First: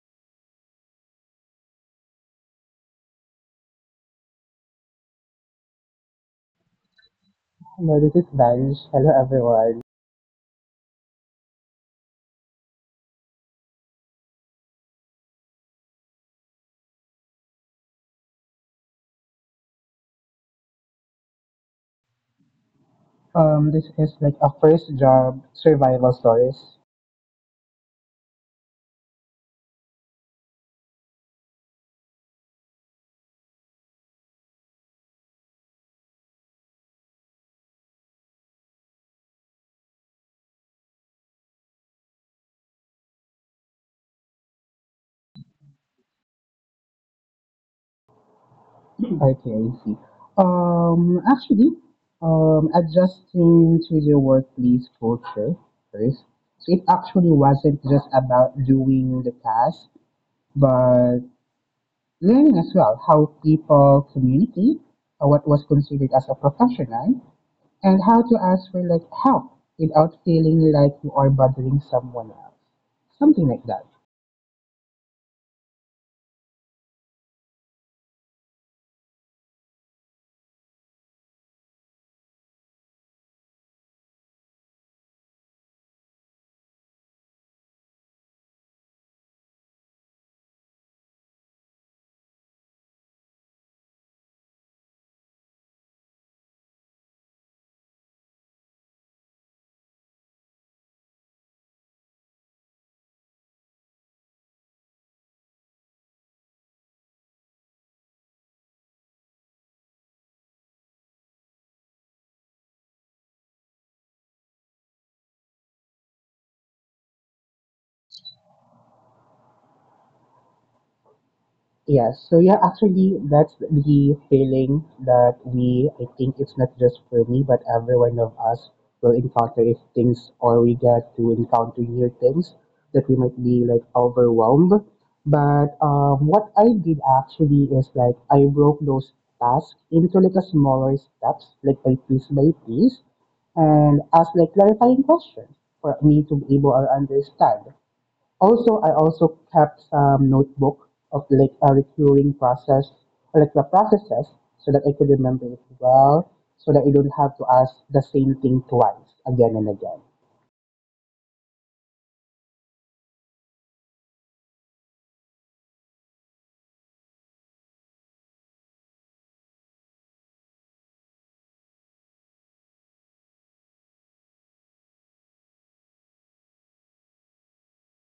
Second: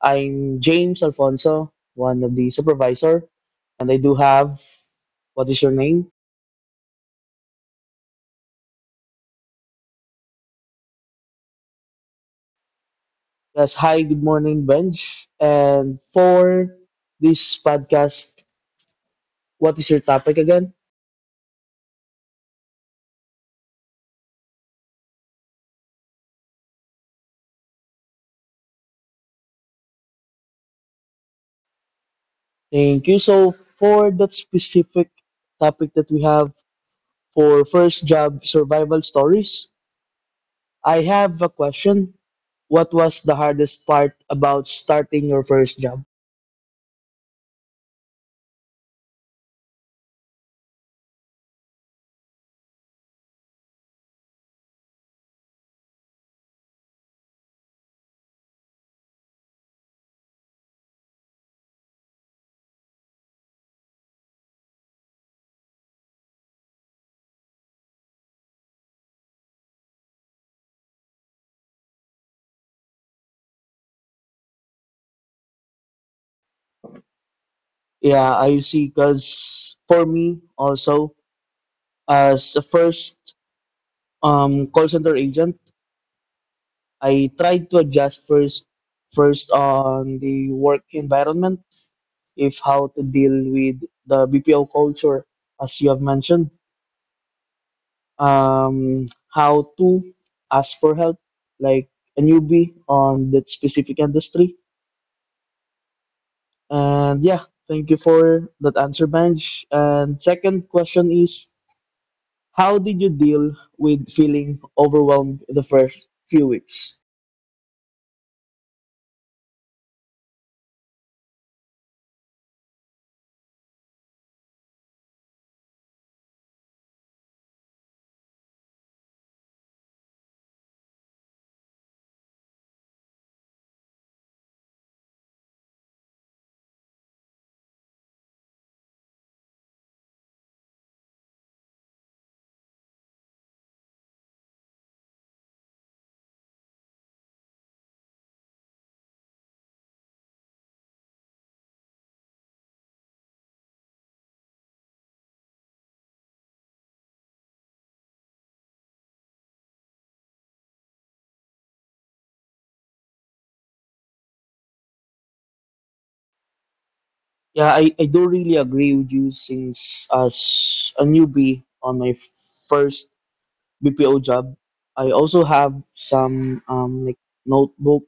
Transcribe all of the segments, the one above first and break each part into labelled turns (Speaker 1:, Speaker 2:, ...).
Speaker 1: I'm James Alfonso, one of the supervisor, and I do have what is your name?
Speaker 2: Hello, this is Vance. Hello, everyone.
Speaker 1: Yes, hi, good morning, Benj. And for this podcast, what is your topic again?
Speaker 2: This is like a first job survival stories.
Speaker 1: Thank you. So, for that specific topic that we have for first job survival stories, I have a question. What was the hardest part about starting your first job?
Speaker 2: Okay, I see. Actually, adjusting to the workplace culture first. So it actually wasn't just about doing the task, but learning as well how people communicate, what was considered as a professional, and how to ask for like help without feeling like you are bothering someone else. Something like that.
Speaker 1: Yeah, I see. Because for me also, as a first call center agent, I tried to adjust first on the work environment, if how to deal with the BPO culture, as you have mentioned, um, how to ask for help, like a newbie on that specific industry. And yeah, thank you for that answer, Benj. And second question is, how did you deal with feeling overwhelmed the first few weeks?
Speaker 2: Yes, so yeah, actually, that's the feeling that I think it's not just for me, but every one of us will encounter if things or we get to encounter new things that we might be like overwhelmed. But what I did actually is like I broke those tasks into like a smaller steps, like by piece, and ask like clarifying questions for me to be able to understand. Also, I also kept some notebook of like a recurring process, or like the processes, so that I could remember it well, so that I don't have to ask the same thing twice again and again.
Speaker 1: Yeah, I do really agree with you since as a newbie on my first BPO job, I also have some like notebook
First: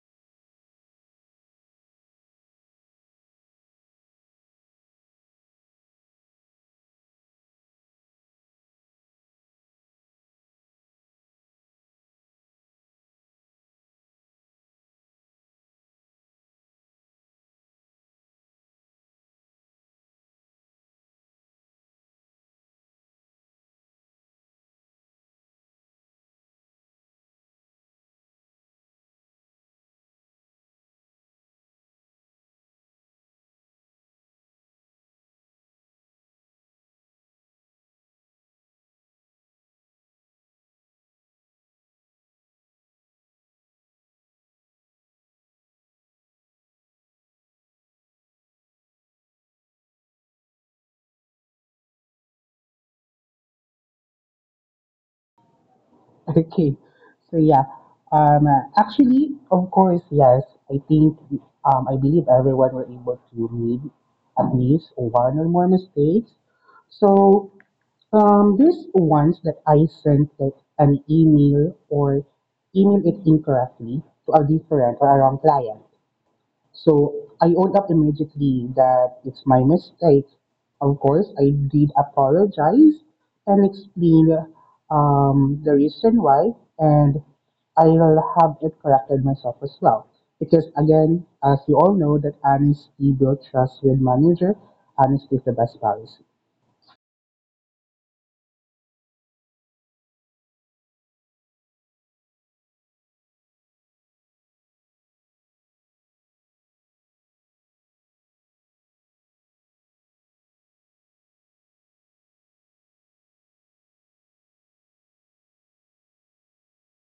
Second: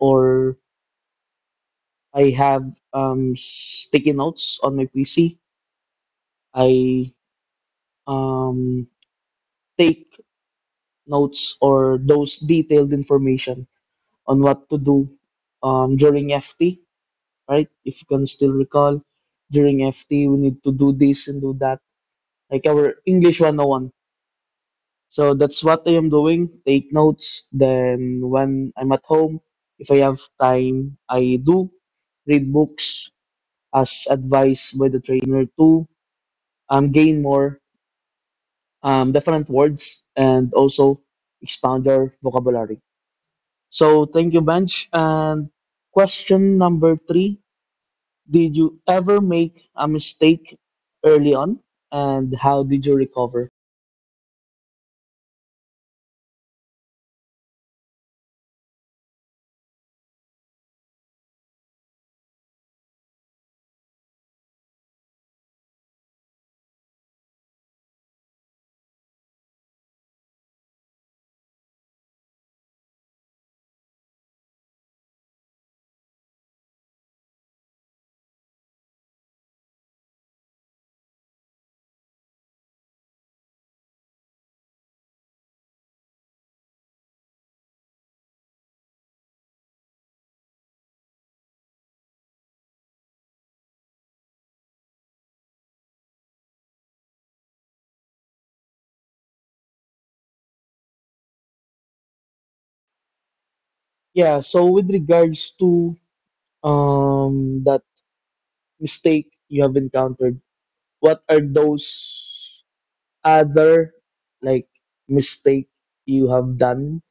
Speaker 1: or I have sticky notes on my PC. I um, take notes or those detailed information on what to do during FT right? If you can still recall, during FT, we need to do this and do that, like our English 101. So that's what I am doing. Take notes. Then when I'm at home, if I have time, I do read books as advised by the trainer to gain more different words and also expand your vocabulary. So thank you, Bench. And question number three, did you ever make a mistake early on and how did you recover?
Speaker 2: Okay, so yeah, actually, of course, yes, I think, I believe everyone were able to make at least one or more mistakes. So there's once that I sent like an email or emailed it incorrectly to a different or a wrong client. So I owned up immediately that it's my mistake. Of course, I did apologize and explain the reason why, and I will have it corrected myself as well. Because again, as you all know, that honesty builds trust with manager. Honesty is the best policy.
Speaker 1: Yeah, so with regards to that mistake you have encountered, what are those other like mistake you have done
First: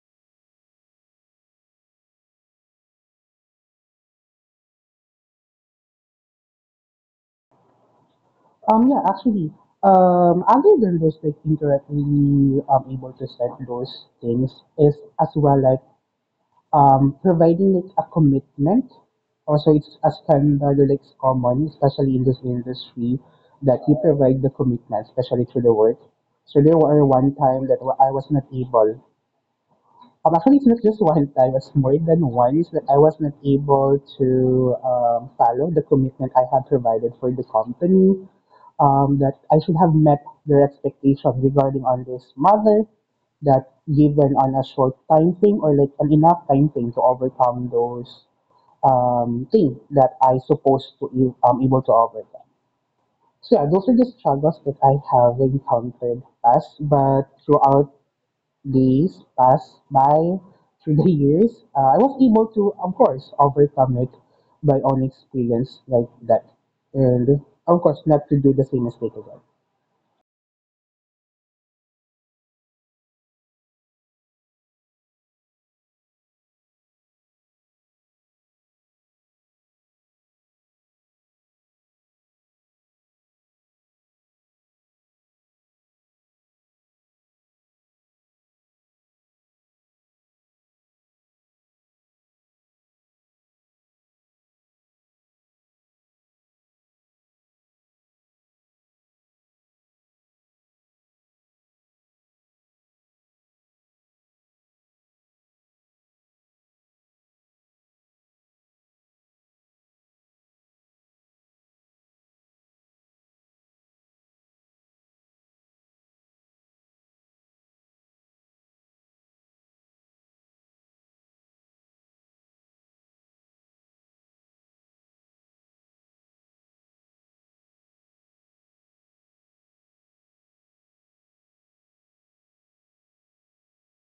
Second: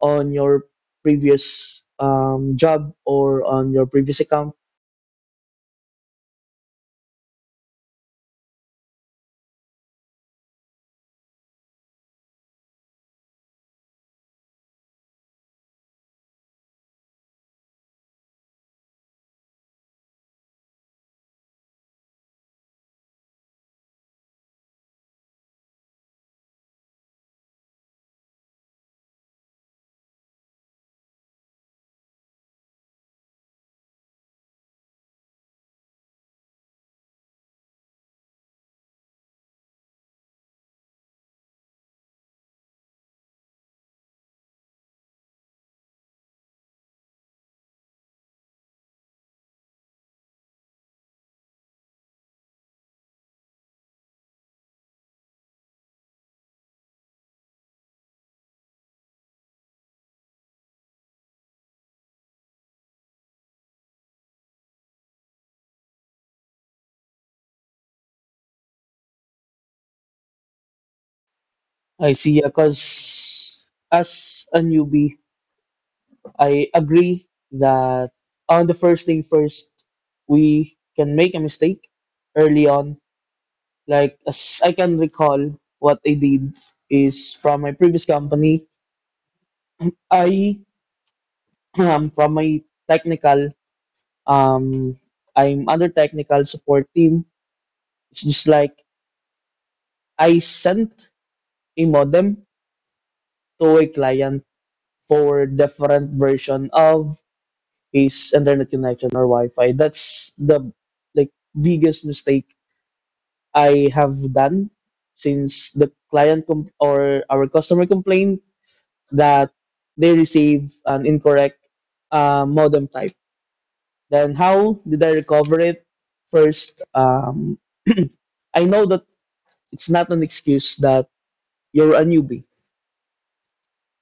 Speaker 1: on your previous job or on your previous account?
Speaker 2: Yeah, actually, other than those like indirectly able to set those things is as well like providing like a commitment. Also, it's a standard or like it's common, especially in this industry, that you provide the commitment, especially to the work. So there were one time that I was not able. Actually, it's not just one that I was more than one. It's that I was not able to follow the commitment I had provided for the company. That I should have met their expectations regarding on this matter. That given on a short time frame or like an enough time frame to overcome those thing that I supposed to able to overcome. So yeah, those are the struggles that I have encountered as, but throughout days passed by through the years, I was able to, of course, overcome it by own experience like that. And of course, not to do the same mistake again.
Speaker 1: I see, yeah, cause as a newbie, I agree that on the first thing first, we can make a mistake early on. Like, as I can recall, what I did is from my previous company, I from my technical, um, I'm under technical support team. It's just like I sent a modem to a client for different version of his internet connection or Wi-Fi. That's the like biggest mistake I have done since the client or our customer complained that they receive an incorrect modem type. Then how did I recover it? First, I know that it's not an excuse that you're a newbie.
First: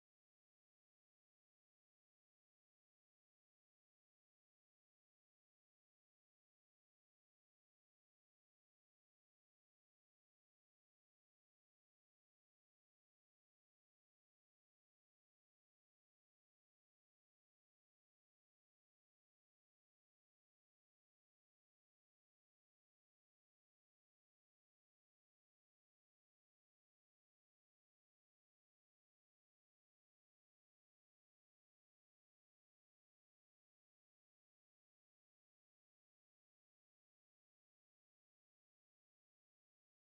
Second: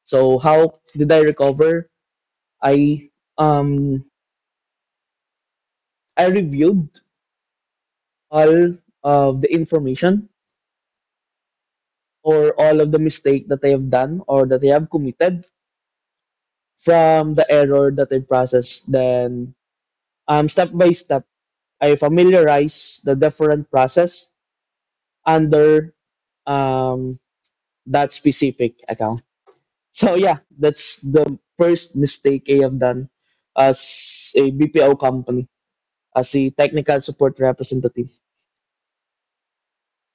Speaker 1: So how did I recover? I um I reviewed all of the information or all of the mistake that I have done or that I have committed from the error that I process. Then, step by step, I familiarize the different process under um, that specific account. So yeah, that's the first mistake I have done as a BPO company, as a technical support representative.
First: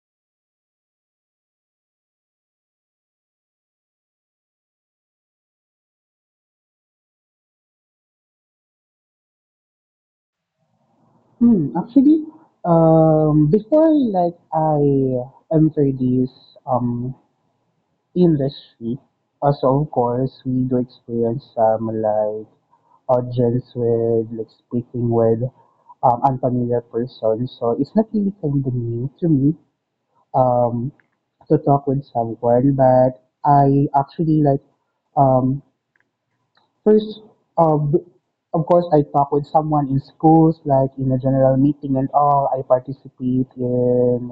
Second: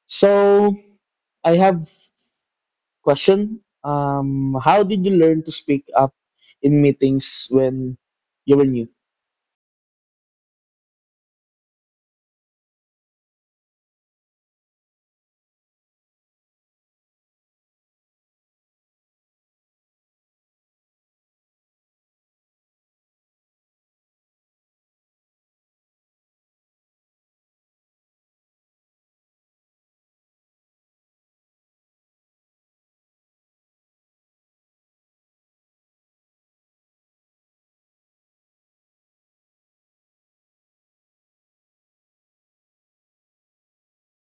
Speaker 1: So I have question. How did you learn to speak up in meetings when you were new?
Speaker 2: Hmm, actually, before like I entered this um industry, also of course we do experience some like audience with like speaking with unfamiliar persons. So it's not really kind of new to me um, to talk with someone, but I actually like um, first uh, b- of course I talk with someone in schools, like in a general meeting and all. I participate in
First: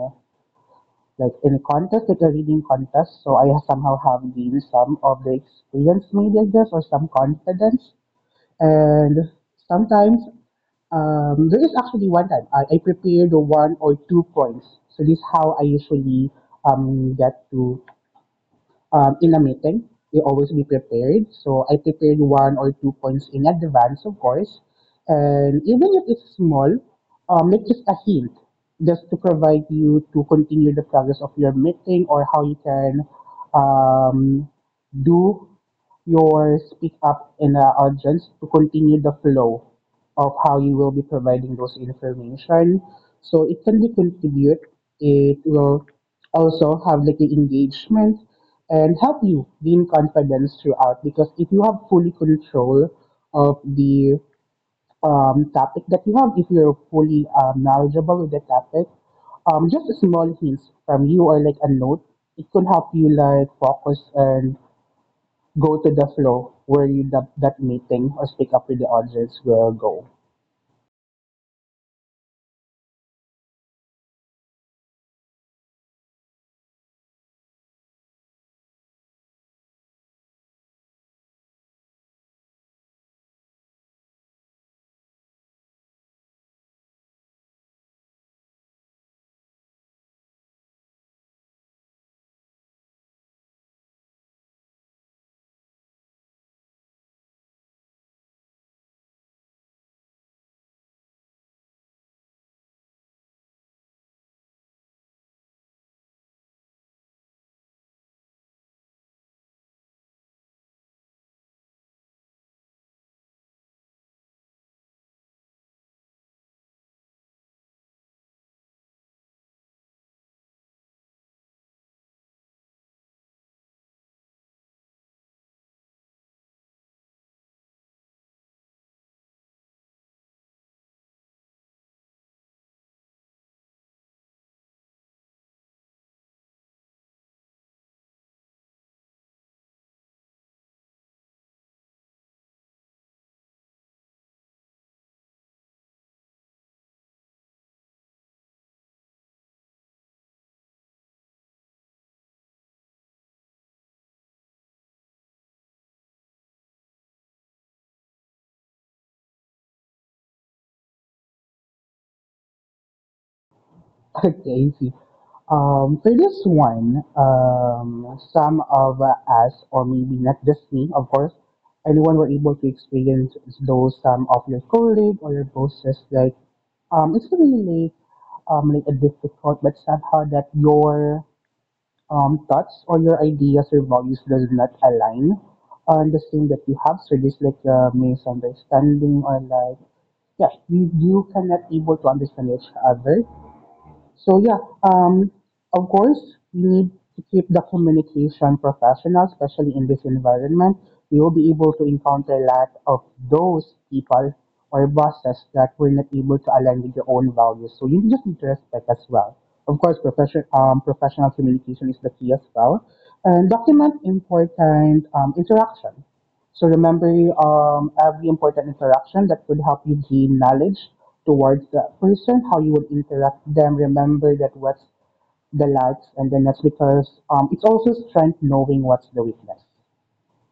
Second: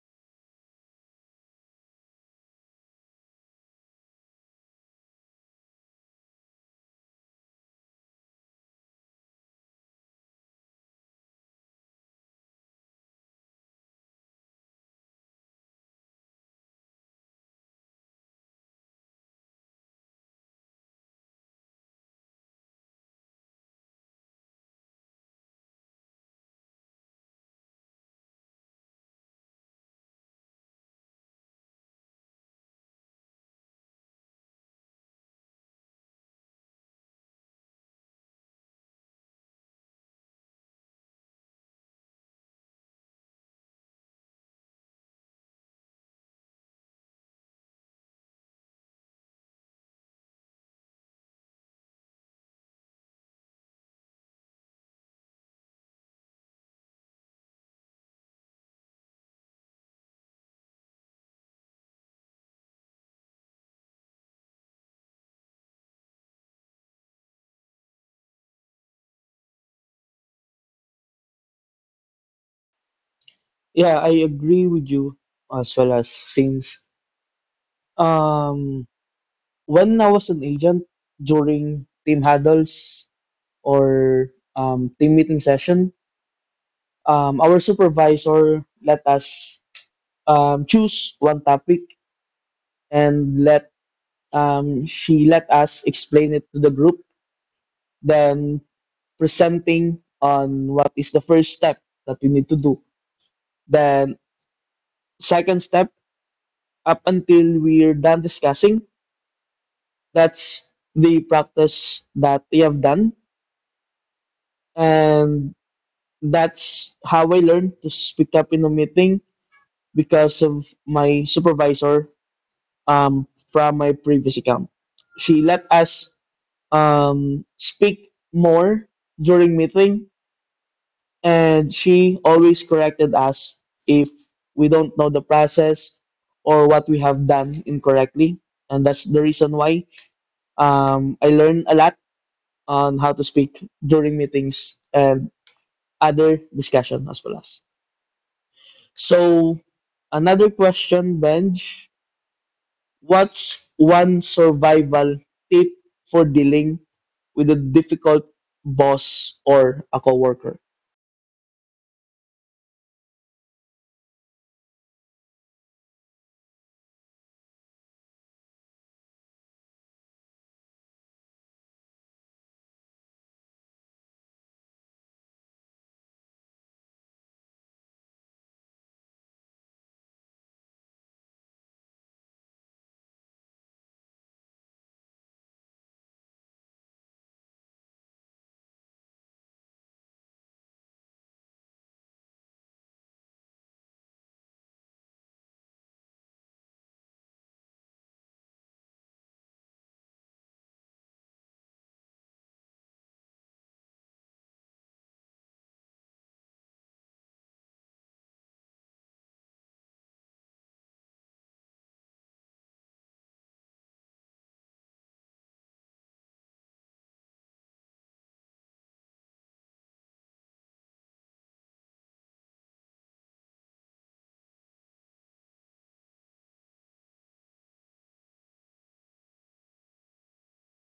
Speaker 2: like in a contest, like a reading contest, so I somehow have gained some of the experience, maybe I guess, or some confidence. And sometimes, there is actually one time I prepared one or two points. So this is how I usually get to in a meeting. You always be prepared. So I prepared one or two points in advance, of course. And even if it's small, like just a hint, just to provide you to continue the progress of your meeting or how you can um, do your speak up in the audience to continue the flow of how you will be providing those information. So it can be contribute. It will also have like the engagement and help you gain confidence throughout because if you have fully control of the topic that you have, if you're fully knowledgeable with the topic, just a small hints from you or like a note, it could help you like focus and go to the floor where you that meeting or speak up with the audience will go.
Speaker 1: Yeah, I agree with you as well as since um when I was an agent during team huddles or team meeting session, our supervisor let us choose one topic and let she let us explain it to the group, then presenting on what is the first step that we need to do. Then second step up until we're done discussing, that's the practice that we have done, and that's how I learned to speak up in a meeting because of my supervisor, from my previous account, she let us speak more during meeting, and she always corrected us if we don't know the process or what we have done incorrectly. And that's the reason why I learned a lot on how to speak during meetings and other discussion as well as. So another question, Benj. What's one survival tip for dealing with a difficult boss or a coworker?
Speaker 2: Okay, see. For this one, some of us, or maybe not just me, of course, anyone were able to experience those some of your colleague or your bosses like it's really like a difficult, but somehow that your thoughts or your ideas or values does not align on the same that you have. So this like a misunderstanding or like yeah, you cannot able to understand each other. So yeah, um, of course, we need to keep the communication professional, especially in this environment. We will be able to encounter a lot of those people or bosses that were not able to align with your own values. So you just need to respect as well. Of course, professional communication is the key as well. And document important interaction. So remember every important interaction that would help you gain knowledge towards that person, how you would interact with them. Remember that what's the likes and then that's because it's also strength knowing what's the weakness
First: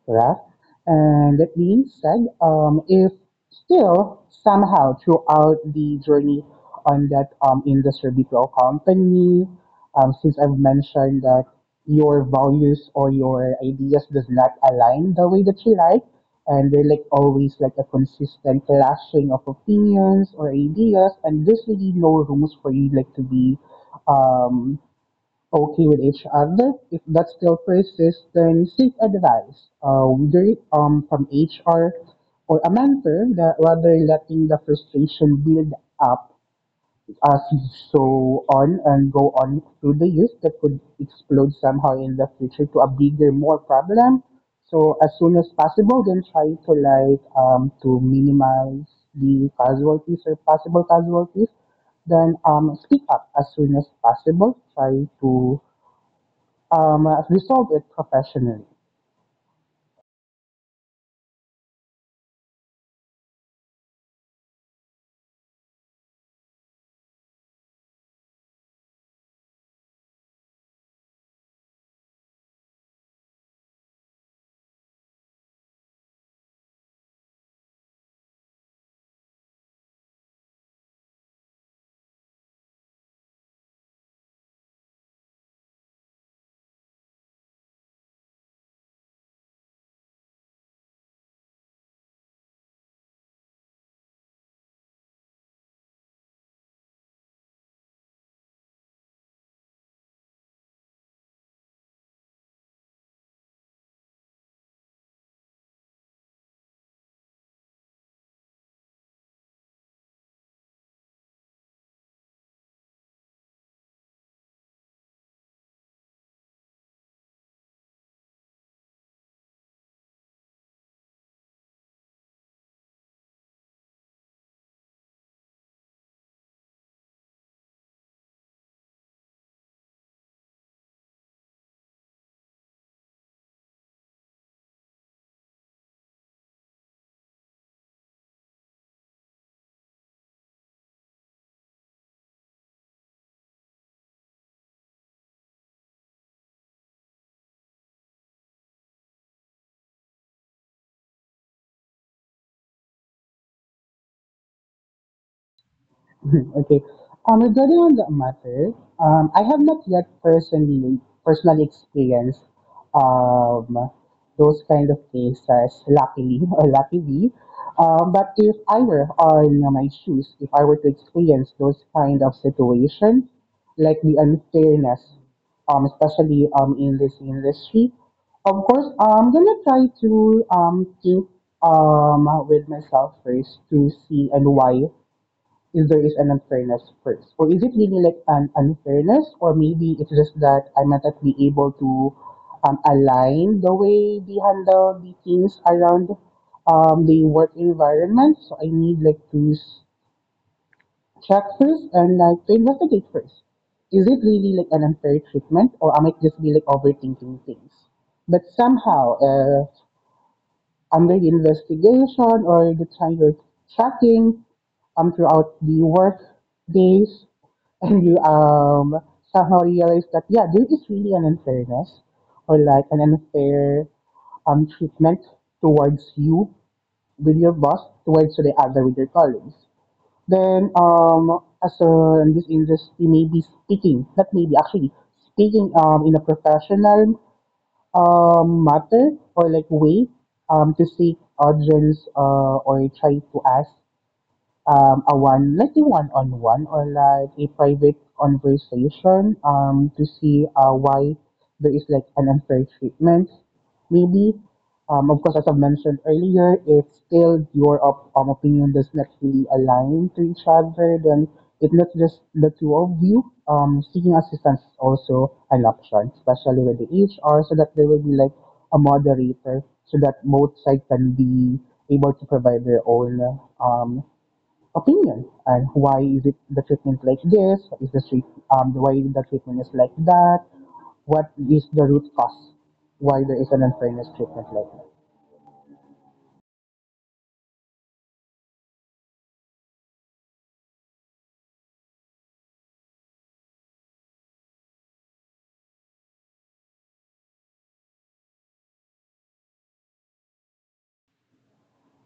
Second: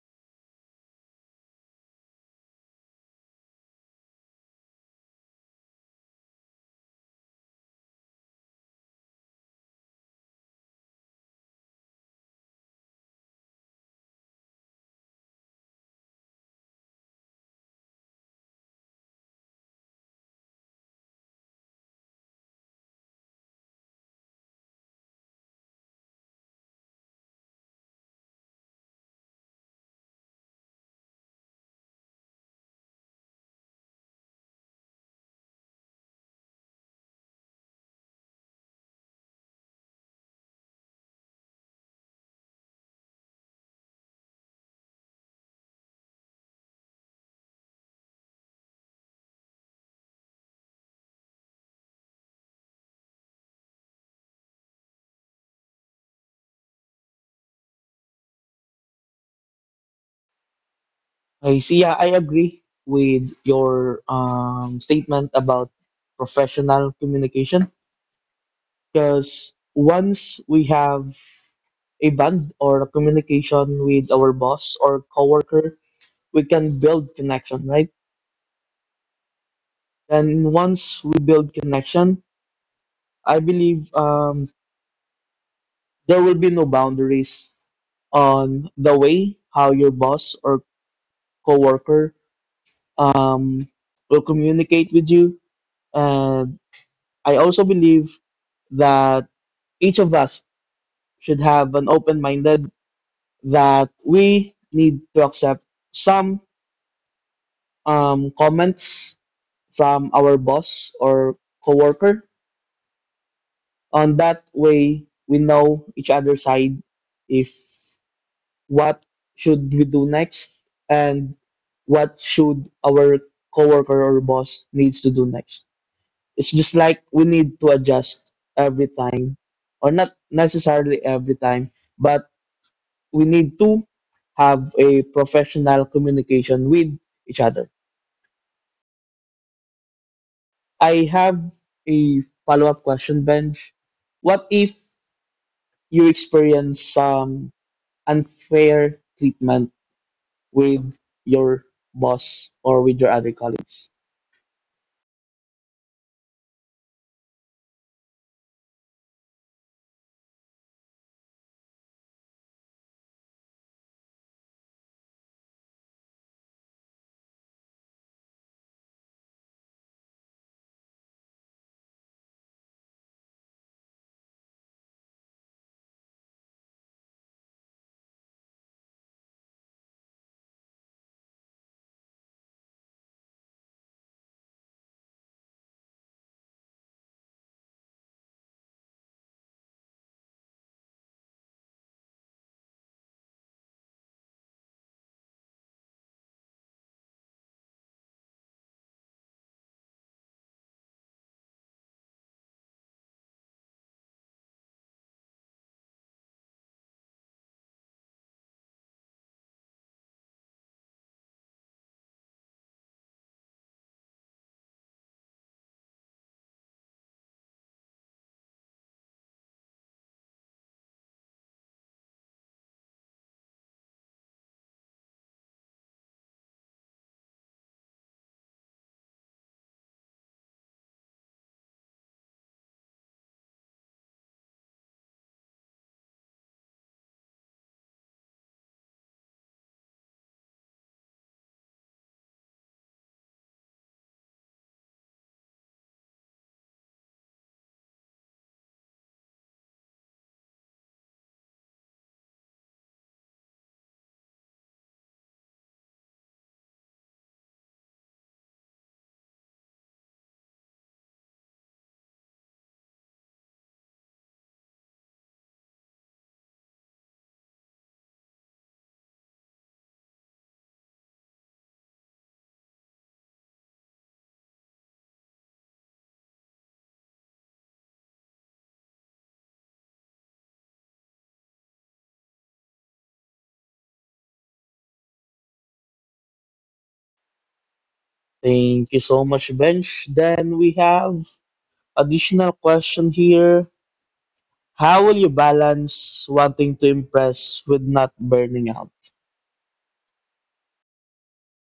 Speaker 2: correct? And that being said, if still somehow throughout the journey on that industry BPO company, since I've mentioned that your values or your ideas does not align the way that you like, and they're like always like a consistent clashing of opinions or ideas, and there's really no rooms for you like to be um, okay with each other. If that still persists, then seek advice, either from HR or a mentor, that rather letting the frustration build up as you so on and go on through the years that could explode somehow in the future to a bigger, more problem. So as soon as possible, then try to like to minimize the casualties or possible casualties then speak up as soon as possible. Try to resolve it professionally.
Speaker 1: I see. Yeah, I agree with your statement about professional communication because once we have a bond or a communication with our boss or coworker, we can build connection, right? And once we build connection, I believe there will be no boundaries on the way how your boss or coworker um, will communicate with you. And I also believe that each of us should have an open-minded that we need to accept some comments from our boss or coworker on that way we know each other's side, if what should we do next and what should our coworker or boss needs to do next. It's just like we need to adjust every time, or not necessarily every time, but we need to have a professional communication with each other. I have a follow-up question, Benj. What if you experience some unfair treatment with your boss or with your other colleagues.
Speaker 2: Okay. Regarding on that matter, I have not yet personally experienced um those kind of cases, luckily or luckily. But if I were on my shoes, if I were to experience those kind of situation, like the unfairness, especially in this industry, of course, I'm gonna try to think with myself first to see and why if there is an unfairness first. Or is it really like an unfairness, or maybe it's just that I might not be able to align the way they handle the things around the work environment. So I need like to check first and like to investigate first. Is it really like an unfair treatment, or I might just be like overthinking things? But somehow, their investigation or the time you're tracking throughout the work days, and you somehow realize that, yeah, there is really an unfairness or like an unfair treatment towards you with your boss, towards the other with your colleagues. Then, in this industry, maybe speaking, not maybe, actually, speaking in a professional matter or like way to seek audience or try to ask like a one-on-one or like a private conversation to see why there is like an unfair treatment, maybe. Of course, as I've mentioned earlier, if still your opinion does not really align to each other, then it's not just the two of you. Seeking assistance is also an option, especially with the HR, so that there will be like a moderator, so that both sides can be able to provide their own um, opinion and why is it the treatment like this is the treat, why the treatment is like that, what is the root cause, why there is an unfairness treatment like
Speaker 1: Thank you so much, Bench. Then we have additional question here. How will you balance wanting to impress with not burning out?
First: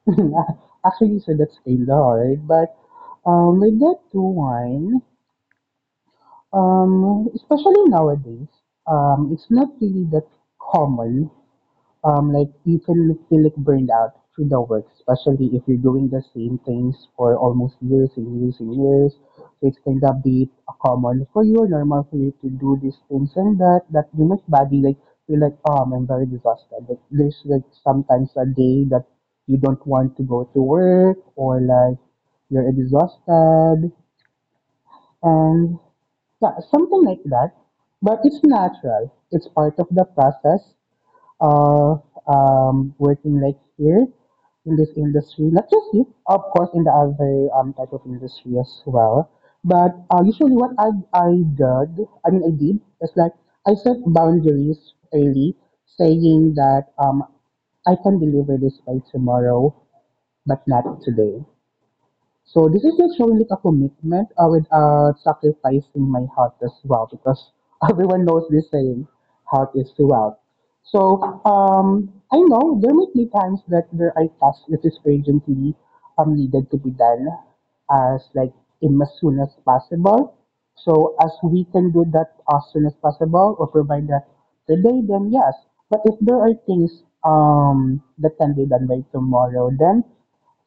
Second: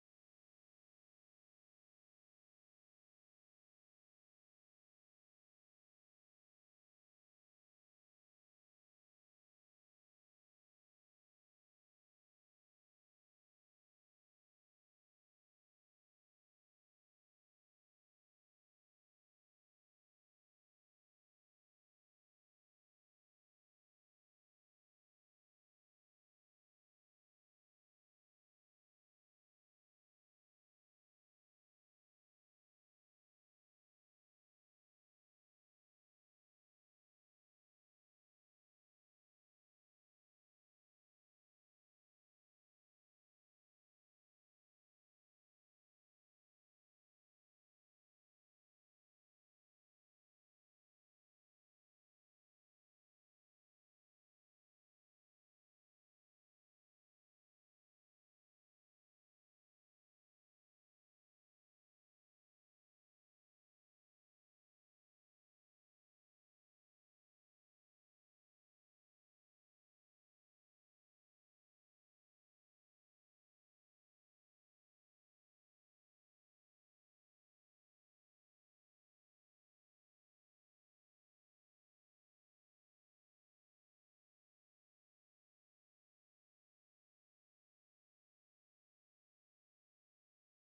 Speaker 2: that. Actually, so that's kind of hard, but with that one, especially nowadays, it's not really that common. Like you can feel like burned out through the work, especially if you're doing the same things for almost years and years and years. So it's kind of be common for you or normal for you to do these things and that you must body like feel like I'm very exhausted. Like there's like sometimes a day that you don't want to go to work or like you're exhausted and yeah, something like that. But it's natural. It's part of the process of working like here in this industry, not just you, of course, in the other type of industry as well. But usually, what I did is like I set boundaries early, saying that I can deliver this by tomorrow, but not today. So this is not showing like a commitment without sacrificing my heart as well because everyone knows this saying, heart is too out. So I know there might be times that there are tasks that is urgently needed to be done as like in as soon as possible. So as we can do that as soon as possible or provide that today, then yes. But if there are things that can be done by tomorrow, then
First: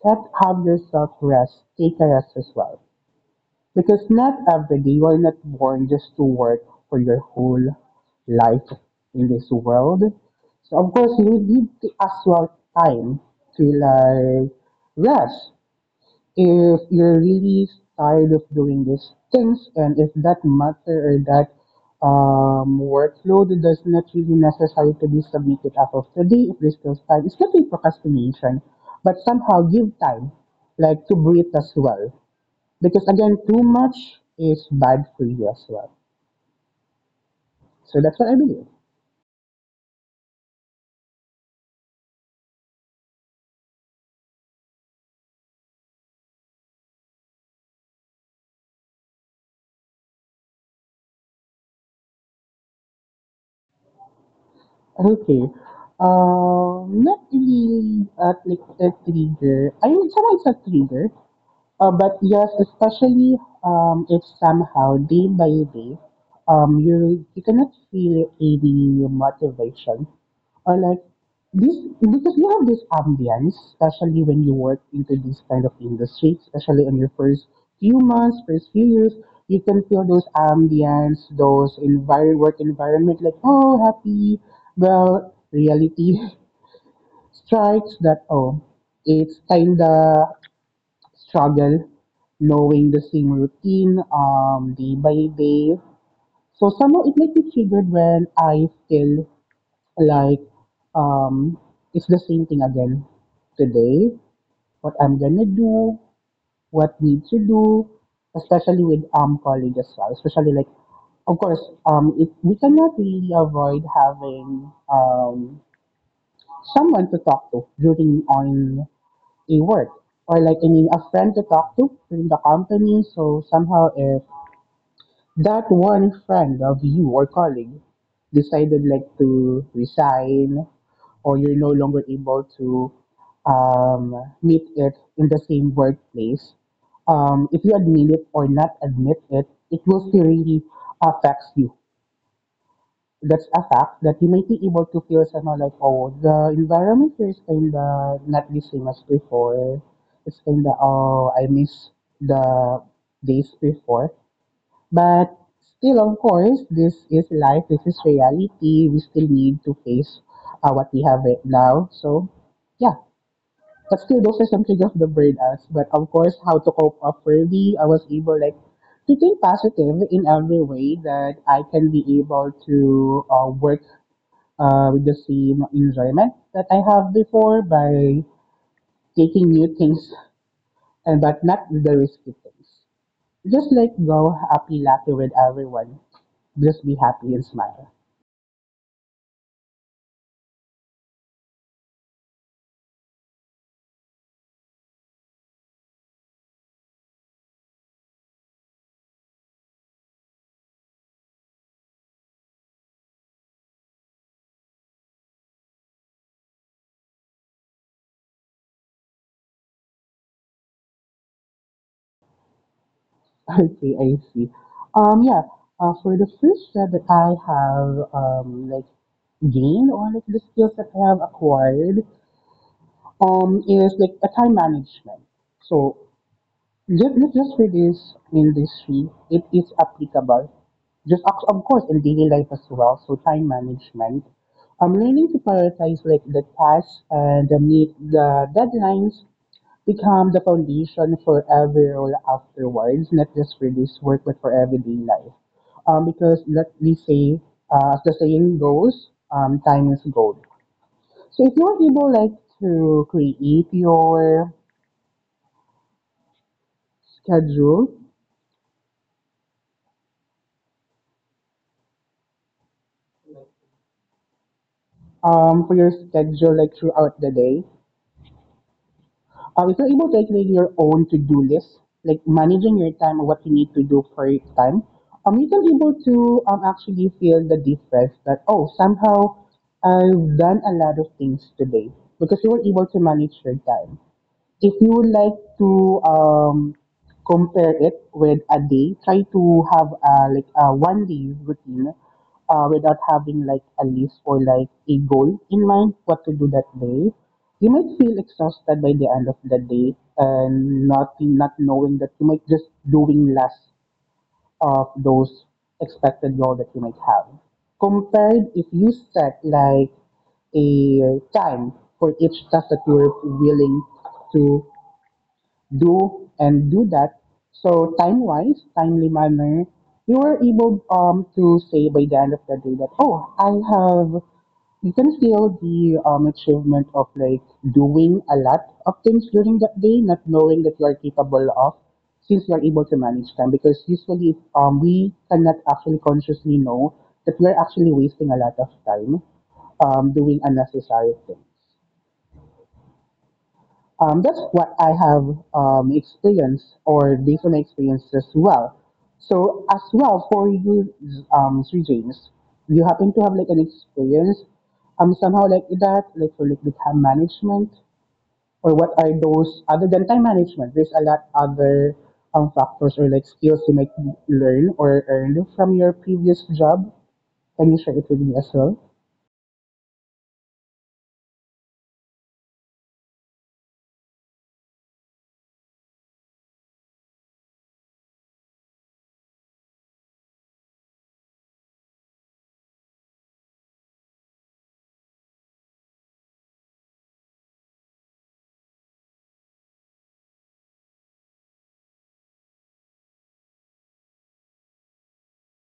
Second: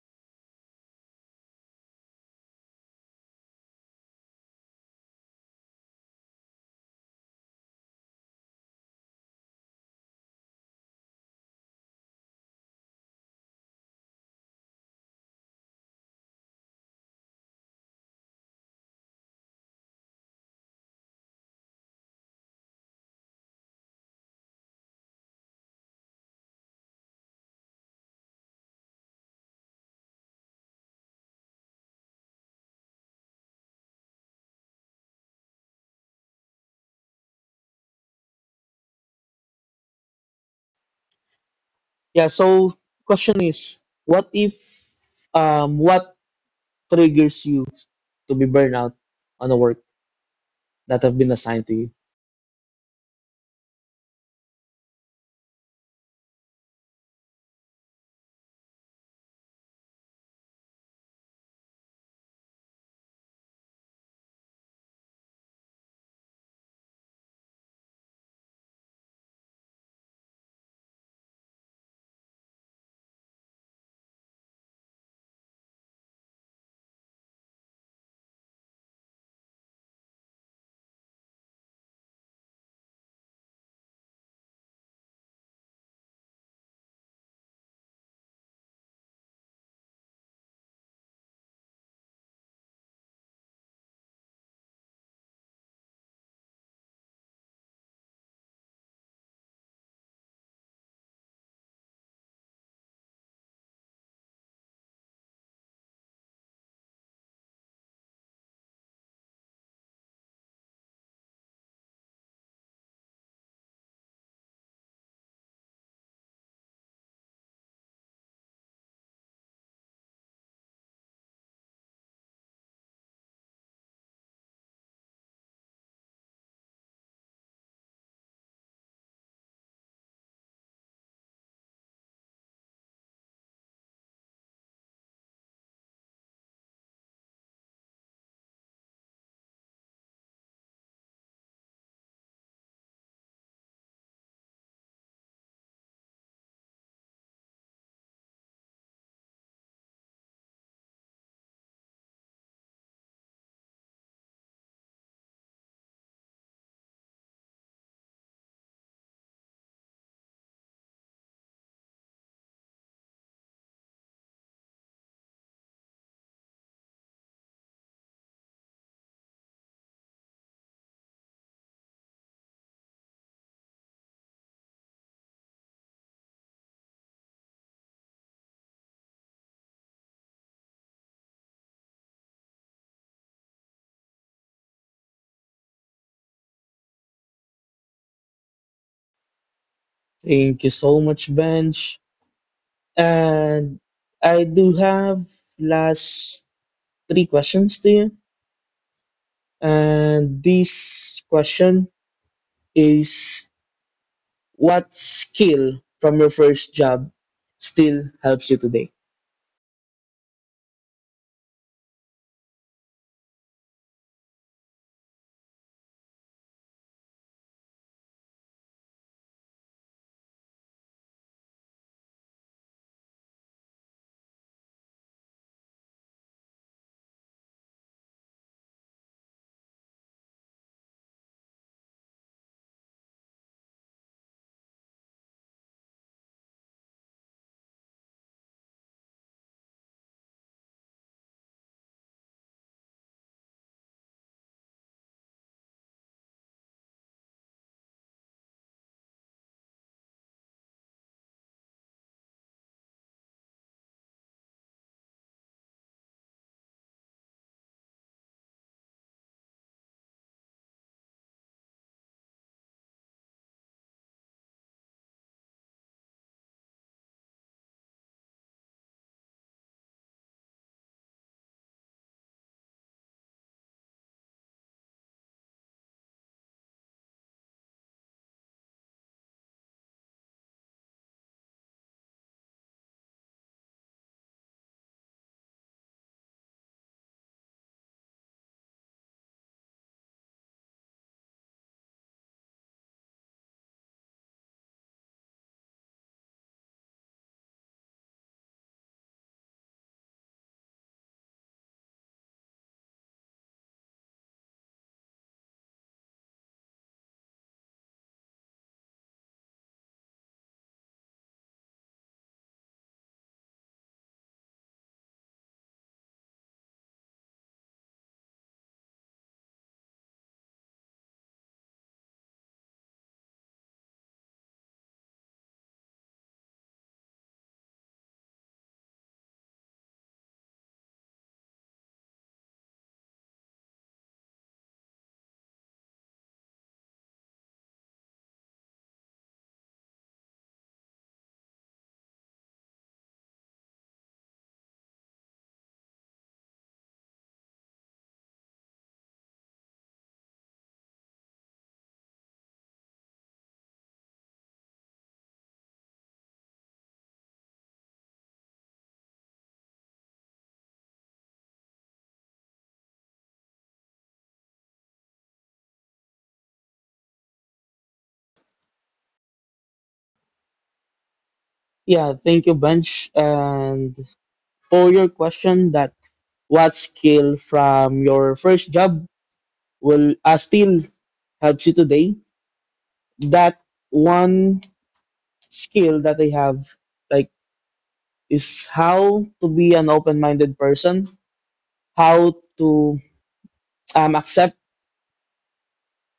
Speaker 2: let others at rest take a rest as well. Because not every day you are not born just to work for your whole life in this world. So of course as well time to like rest. If you're really tired of doing these things, and if that matter or that workload does not really necessary to be submitted as of today, if there's still time, it's not really procrastination, but somehow give time, like to breathe as well. Because again, too much is bad for you as well. So that's what I believe.
Speaker 1: Yeah, so question is, what if what triggers you to be burned out on the work that have been assigned to you?
Speaker 2: Okay. Not really a trigger. I mean, somehow it's a trigger. But yes, especially if somehow day by day, you cannot feel any motivation or like this because you have this ambience, especially when you work into this kind of industry, especially on your first few months, first few years, you can feel those ambience, those environment, work environment, like oh happy, well reality strikes that oh it's kinda struggle, knowing the same routine day by day. So somehow it might be triggered when I feel like um, it's the same thing again today. What I'm gonna do, what need to do, especially with college as well. Especially like, of course, we cannot really avoid having someone to talk to during on a work or a friend to talk to in the company. So somehow if that one friend of you or colleague decided like to resign or you're no longer able to meet it in the same workplace, if you admit it or not admit it, it will still really affects you. That's a fact that you might be able to feel somehow like, oh, the environment here is kind of not the same as before. It's kind of, oh, I miss the days before. But still, of course, this is life, this is reality. We still need to face what we have right now. So, yeah. But still, those are some triggers of the burnouts. But of course, how to cope up early, I was able, like, to think positive in every way that I can be able to work with the same enjoyment that I have before by taking new things and but not with the risky things. Just like go happy lucky with everyone. Just be happy and smile.
Speaker 1: Thank you so much, Bench. And I do have last three questions to you. And this question is, what skill from your first job still helps you today?
Speaker 2: Okay, I see. Yeah. For the first job that I have like gained or like the skills that I have acquired is like a time management. So let just for this industry, it is applicable just of course in daily life as well. So time management. I'm learning to prioritize like the tasks and the meet the deadlines become the foundation for every role afterwards, not just for this work but for everyday life. Because let me say, as the saying goes, time is gold. So if you're able like to create your schedule for your schedule like throughout the day? If you're able to like make your own to-do list, like managing your time or what you need to do for each time, you can be able to actually feel the difference that oh somehow I've done a lot of things today because you were able to manage your time. If you would like to compare it with a day, try to have a, like a one day routine without having like a list or like a goal in mind what to do that day. You might feel exhausted by the end of the day and not knowing that you might just doing less of those expected goal that you might have. Compared if you set like a time for each task that you're willing to do and do that. So time-wise, timely manner, you were able to say by the end of the day that oh I have you can feel the achievement of like doing a lot of things during that day, not knowing that you are capable of since you are able to manage time because usually we cannot actually consciously know that we are actually wasting a lot of time doing unnecessary things. That's what I have experienced or based on experience as well. So as well for you, Sri James, you happen to have like an experience somehow like that, like for like with time management or what are those other than time management? There's a lot other factors or like skills you might learn or earn from your previous job. Can you share it with me as well?
Speaker 1: Yeah, thank you, Bench. And for your question, that what skill from your first job will still helps you today? That one skill that I have, like, is how to be an open-minded person, how to accept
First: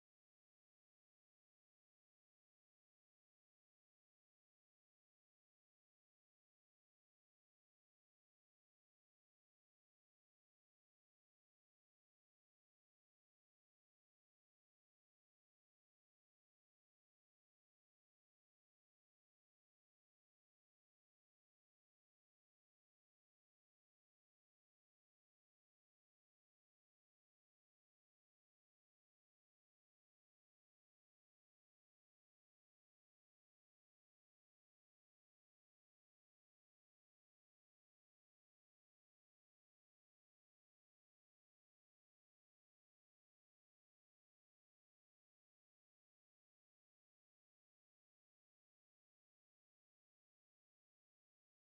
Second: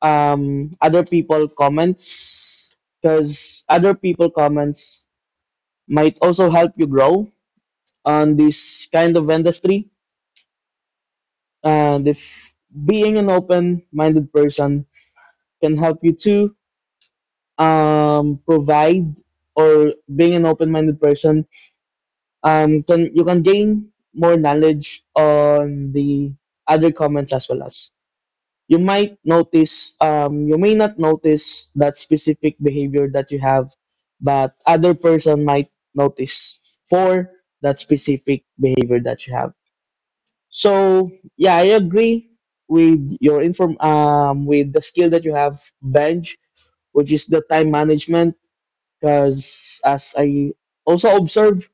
Speaker 1: other people comments, because other people comments might also help you grow on this kind of industry. And if being an open-minded person can help you to provide, or being an open-minded person, can you can gain more knowledge on the other comments as well as. You might notice you may not notice that specific behavior that you have, but other person might notice for that specific behavior that you have. So yeah, I agree with your inform with the skill that you have, Bench, which is the time management, because as I also observe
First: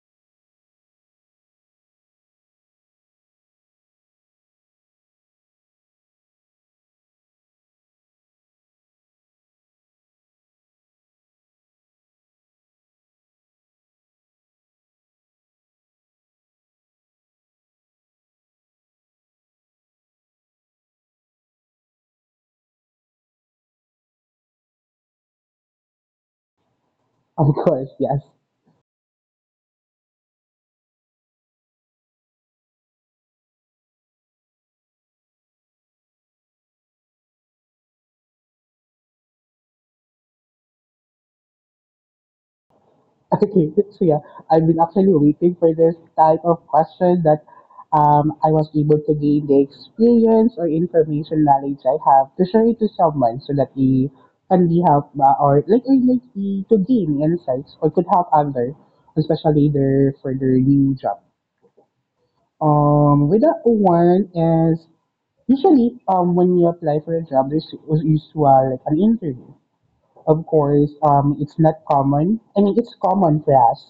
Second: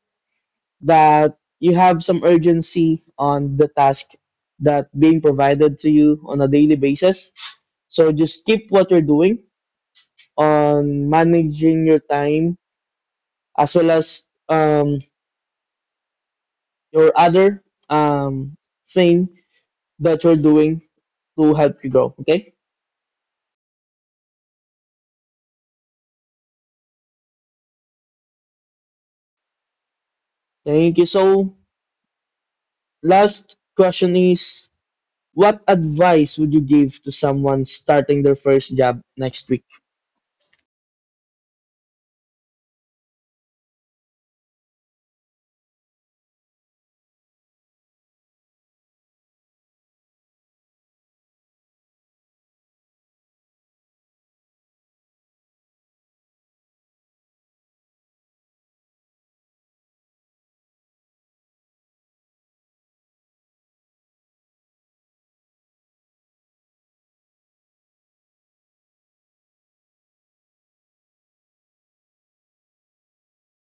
Speaker 1: that you have some urgency on the task that being provided to you on a daily basis. So just keep what you're doing on managing your time as well as your other um, thing that you're doing to help you grow. Okay.
Speaker 2: Of course, yes.
Speaker 1: Thank you. So last question is, what advice would you give to someone starting their first job next week?
Speaker 2: Okay, so yeah, I've been actually waiting for this type of question that I was able to gain the experience or information knowledge I have to share it to someone so that they can be help, to gain insights or could help others, especially their for their new job. With that one is usually when you apply for a job, there's usual like an interview. Of course, it's not common. I mean, it's common for us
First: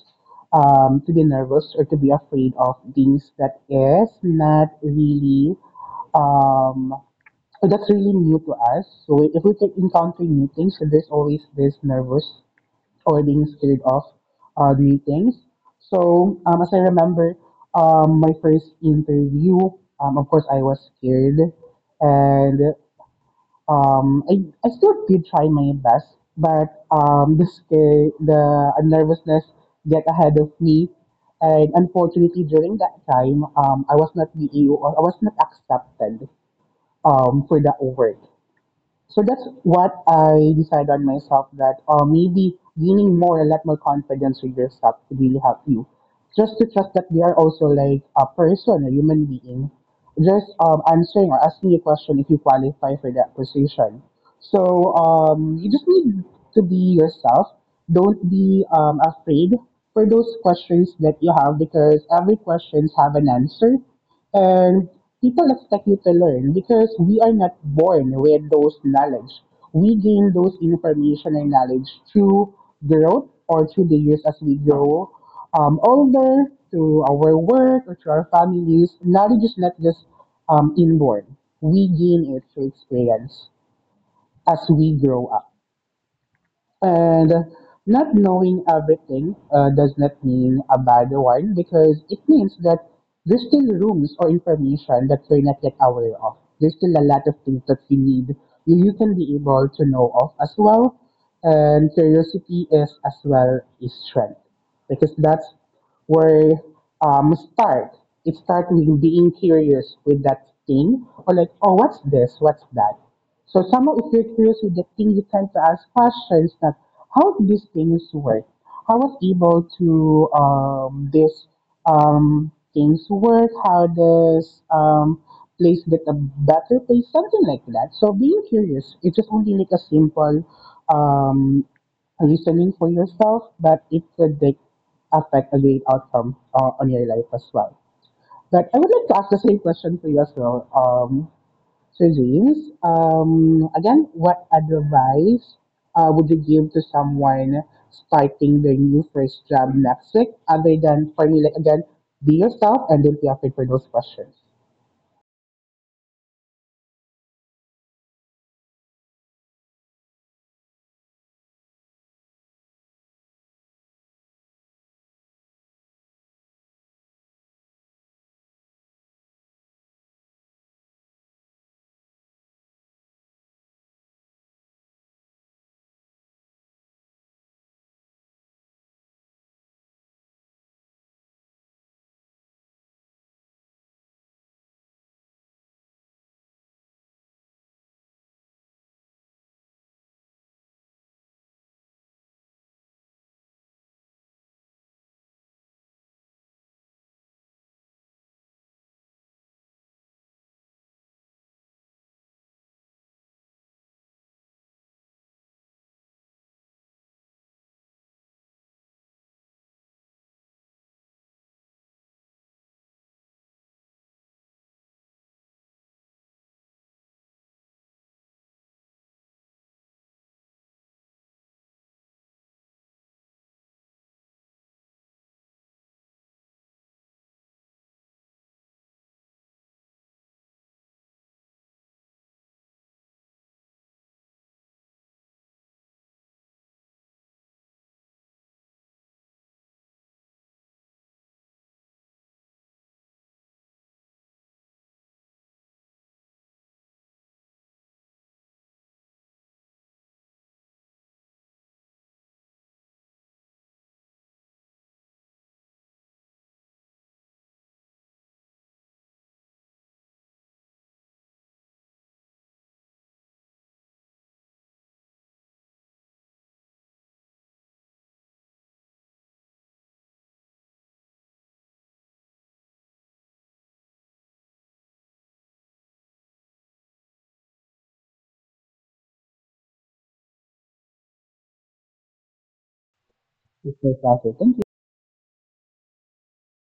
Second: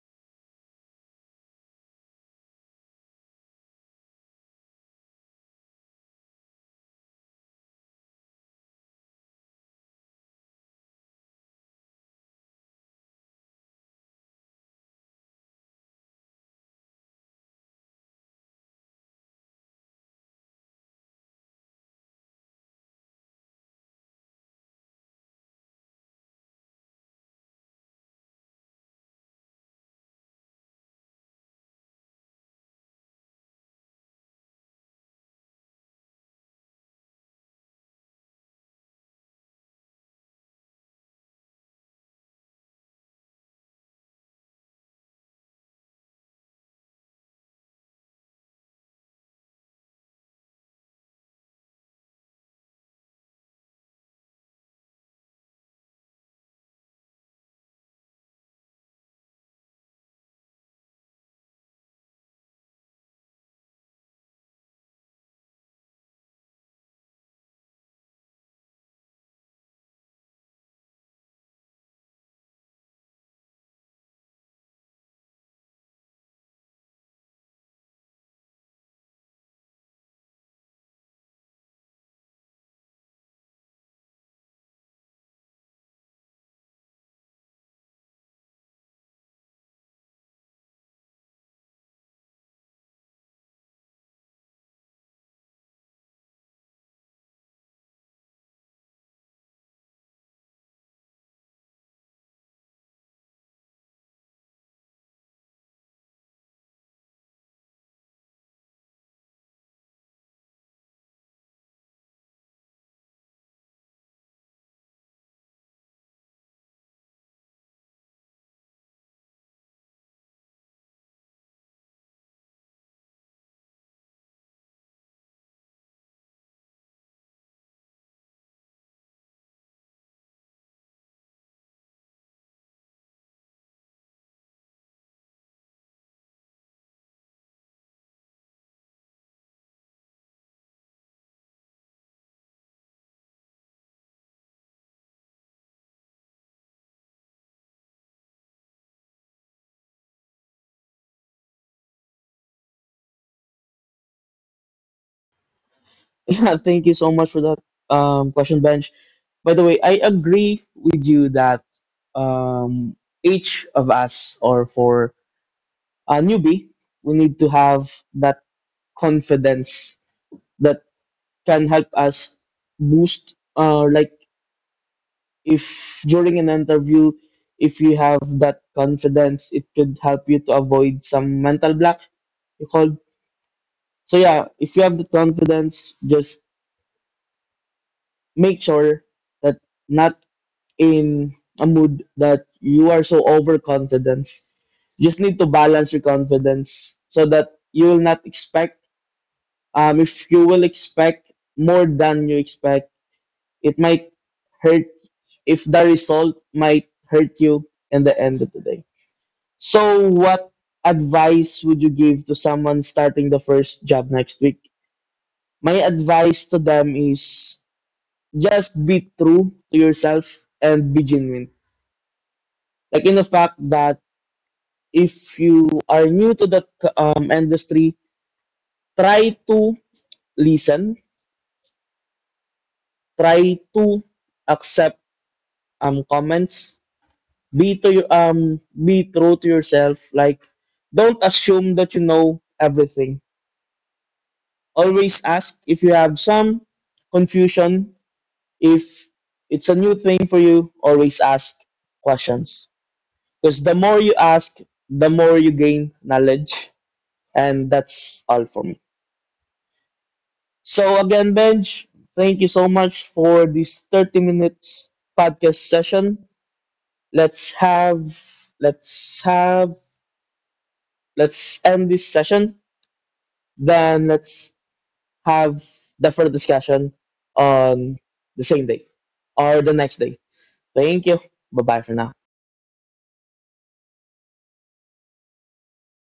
Speaker 2: to be nervous or to be afraid of things that is not really um, that's really new to us. So if we can encounter new things, so there's always this nervous or being scared of new things. So as I remember, my first interview, of course I was scared, and I still did try my best, but the scare, the nervousness get ahead of me, and unfortunately during that time, I was not accepted for that work. So that's what I decided on myself that maybe gaining more and lot more confidence with yourself could really help you. Just to trust that they are also like a person, a human being, just answering or asking a question if you qualify for that position. So you just need to be yourself. Don't be afraid for those questions that you have because every questions have an answer. And people expect you to learn because we are not born with those knowledge. We gain those information and knowledge through growth or through the years as we grow older, through our work or through our families. Knowledge is not just inborn. We gain it through experience as we grow up. And not knowing everything does not mean a bad one because it means that there's still rooms or information that we're not yet aware of. There's still a lot of things that we need, you can be able to know of as well. And curiosity is as well a strength because that's where start. It starts with being curious with that thing or like, oh, what's this? What's that? So somehow, if you're curious with the thing, you tend to ask questions that how these things work. How was able to this things work? How does place get a better place? Something like that. So being curious, it's just only like a simple um, reasoning for yourself, but it could like, affect a great outcome on your life as well. But I would like to ask the same question for you as well. So James, again, what advice would you give to someone starting their new first job next week? Other than for me, like again, be yourself and don't be afraid for those questions.
Speaker 1: Yeah, thank you so much for that question, Bench. By the way, I agree with you that um, each of us, or for a newbie, we need to have that confidence that can help us boost. Like if during an interview, if you have that confidence, it could help you to avoid some mental block you call. So yeah, if you have the confidence, just make sure that not in a mood that you are so overconfident. You just need to balance your confidence so that you will not expect. If you will expect more than you expect, it might hurt. If the result might hurt you in the end of the day. So, what advice would you give to someone starting the first job next week? My advice to them is just be true to yourself and be genuine. Like in the fact that if you are new to the industry, try to listen, try to accept comments, be true to yourself. Like, don't assume that you know everything. Always ask if you have some confusion. If it's a new thing for you, always ask questions. Because the more you ask, the more you gain knowledge. And that's all for me. So again, Benj, thank you so much for this 30 minutes podcast session. Let's have let's have let's end this session. Then let's have the further discussion on the same day or the next day. Thank you. Bye bye for now.
Speaker 2: Be yourself.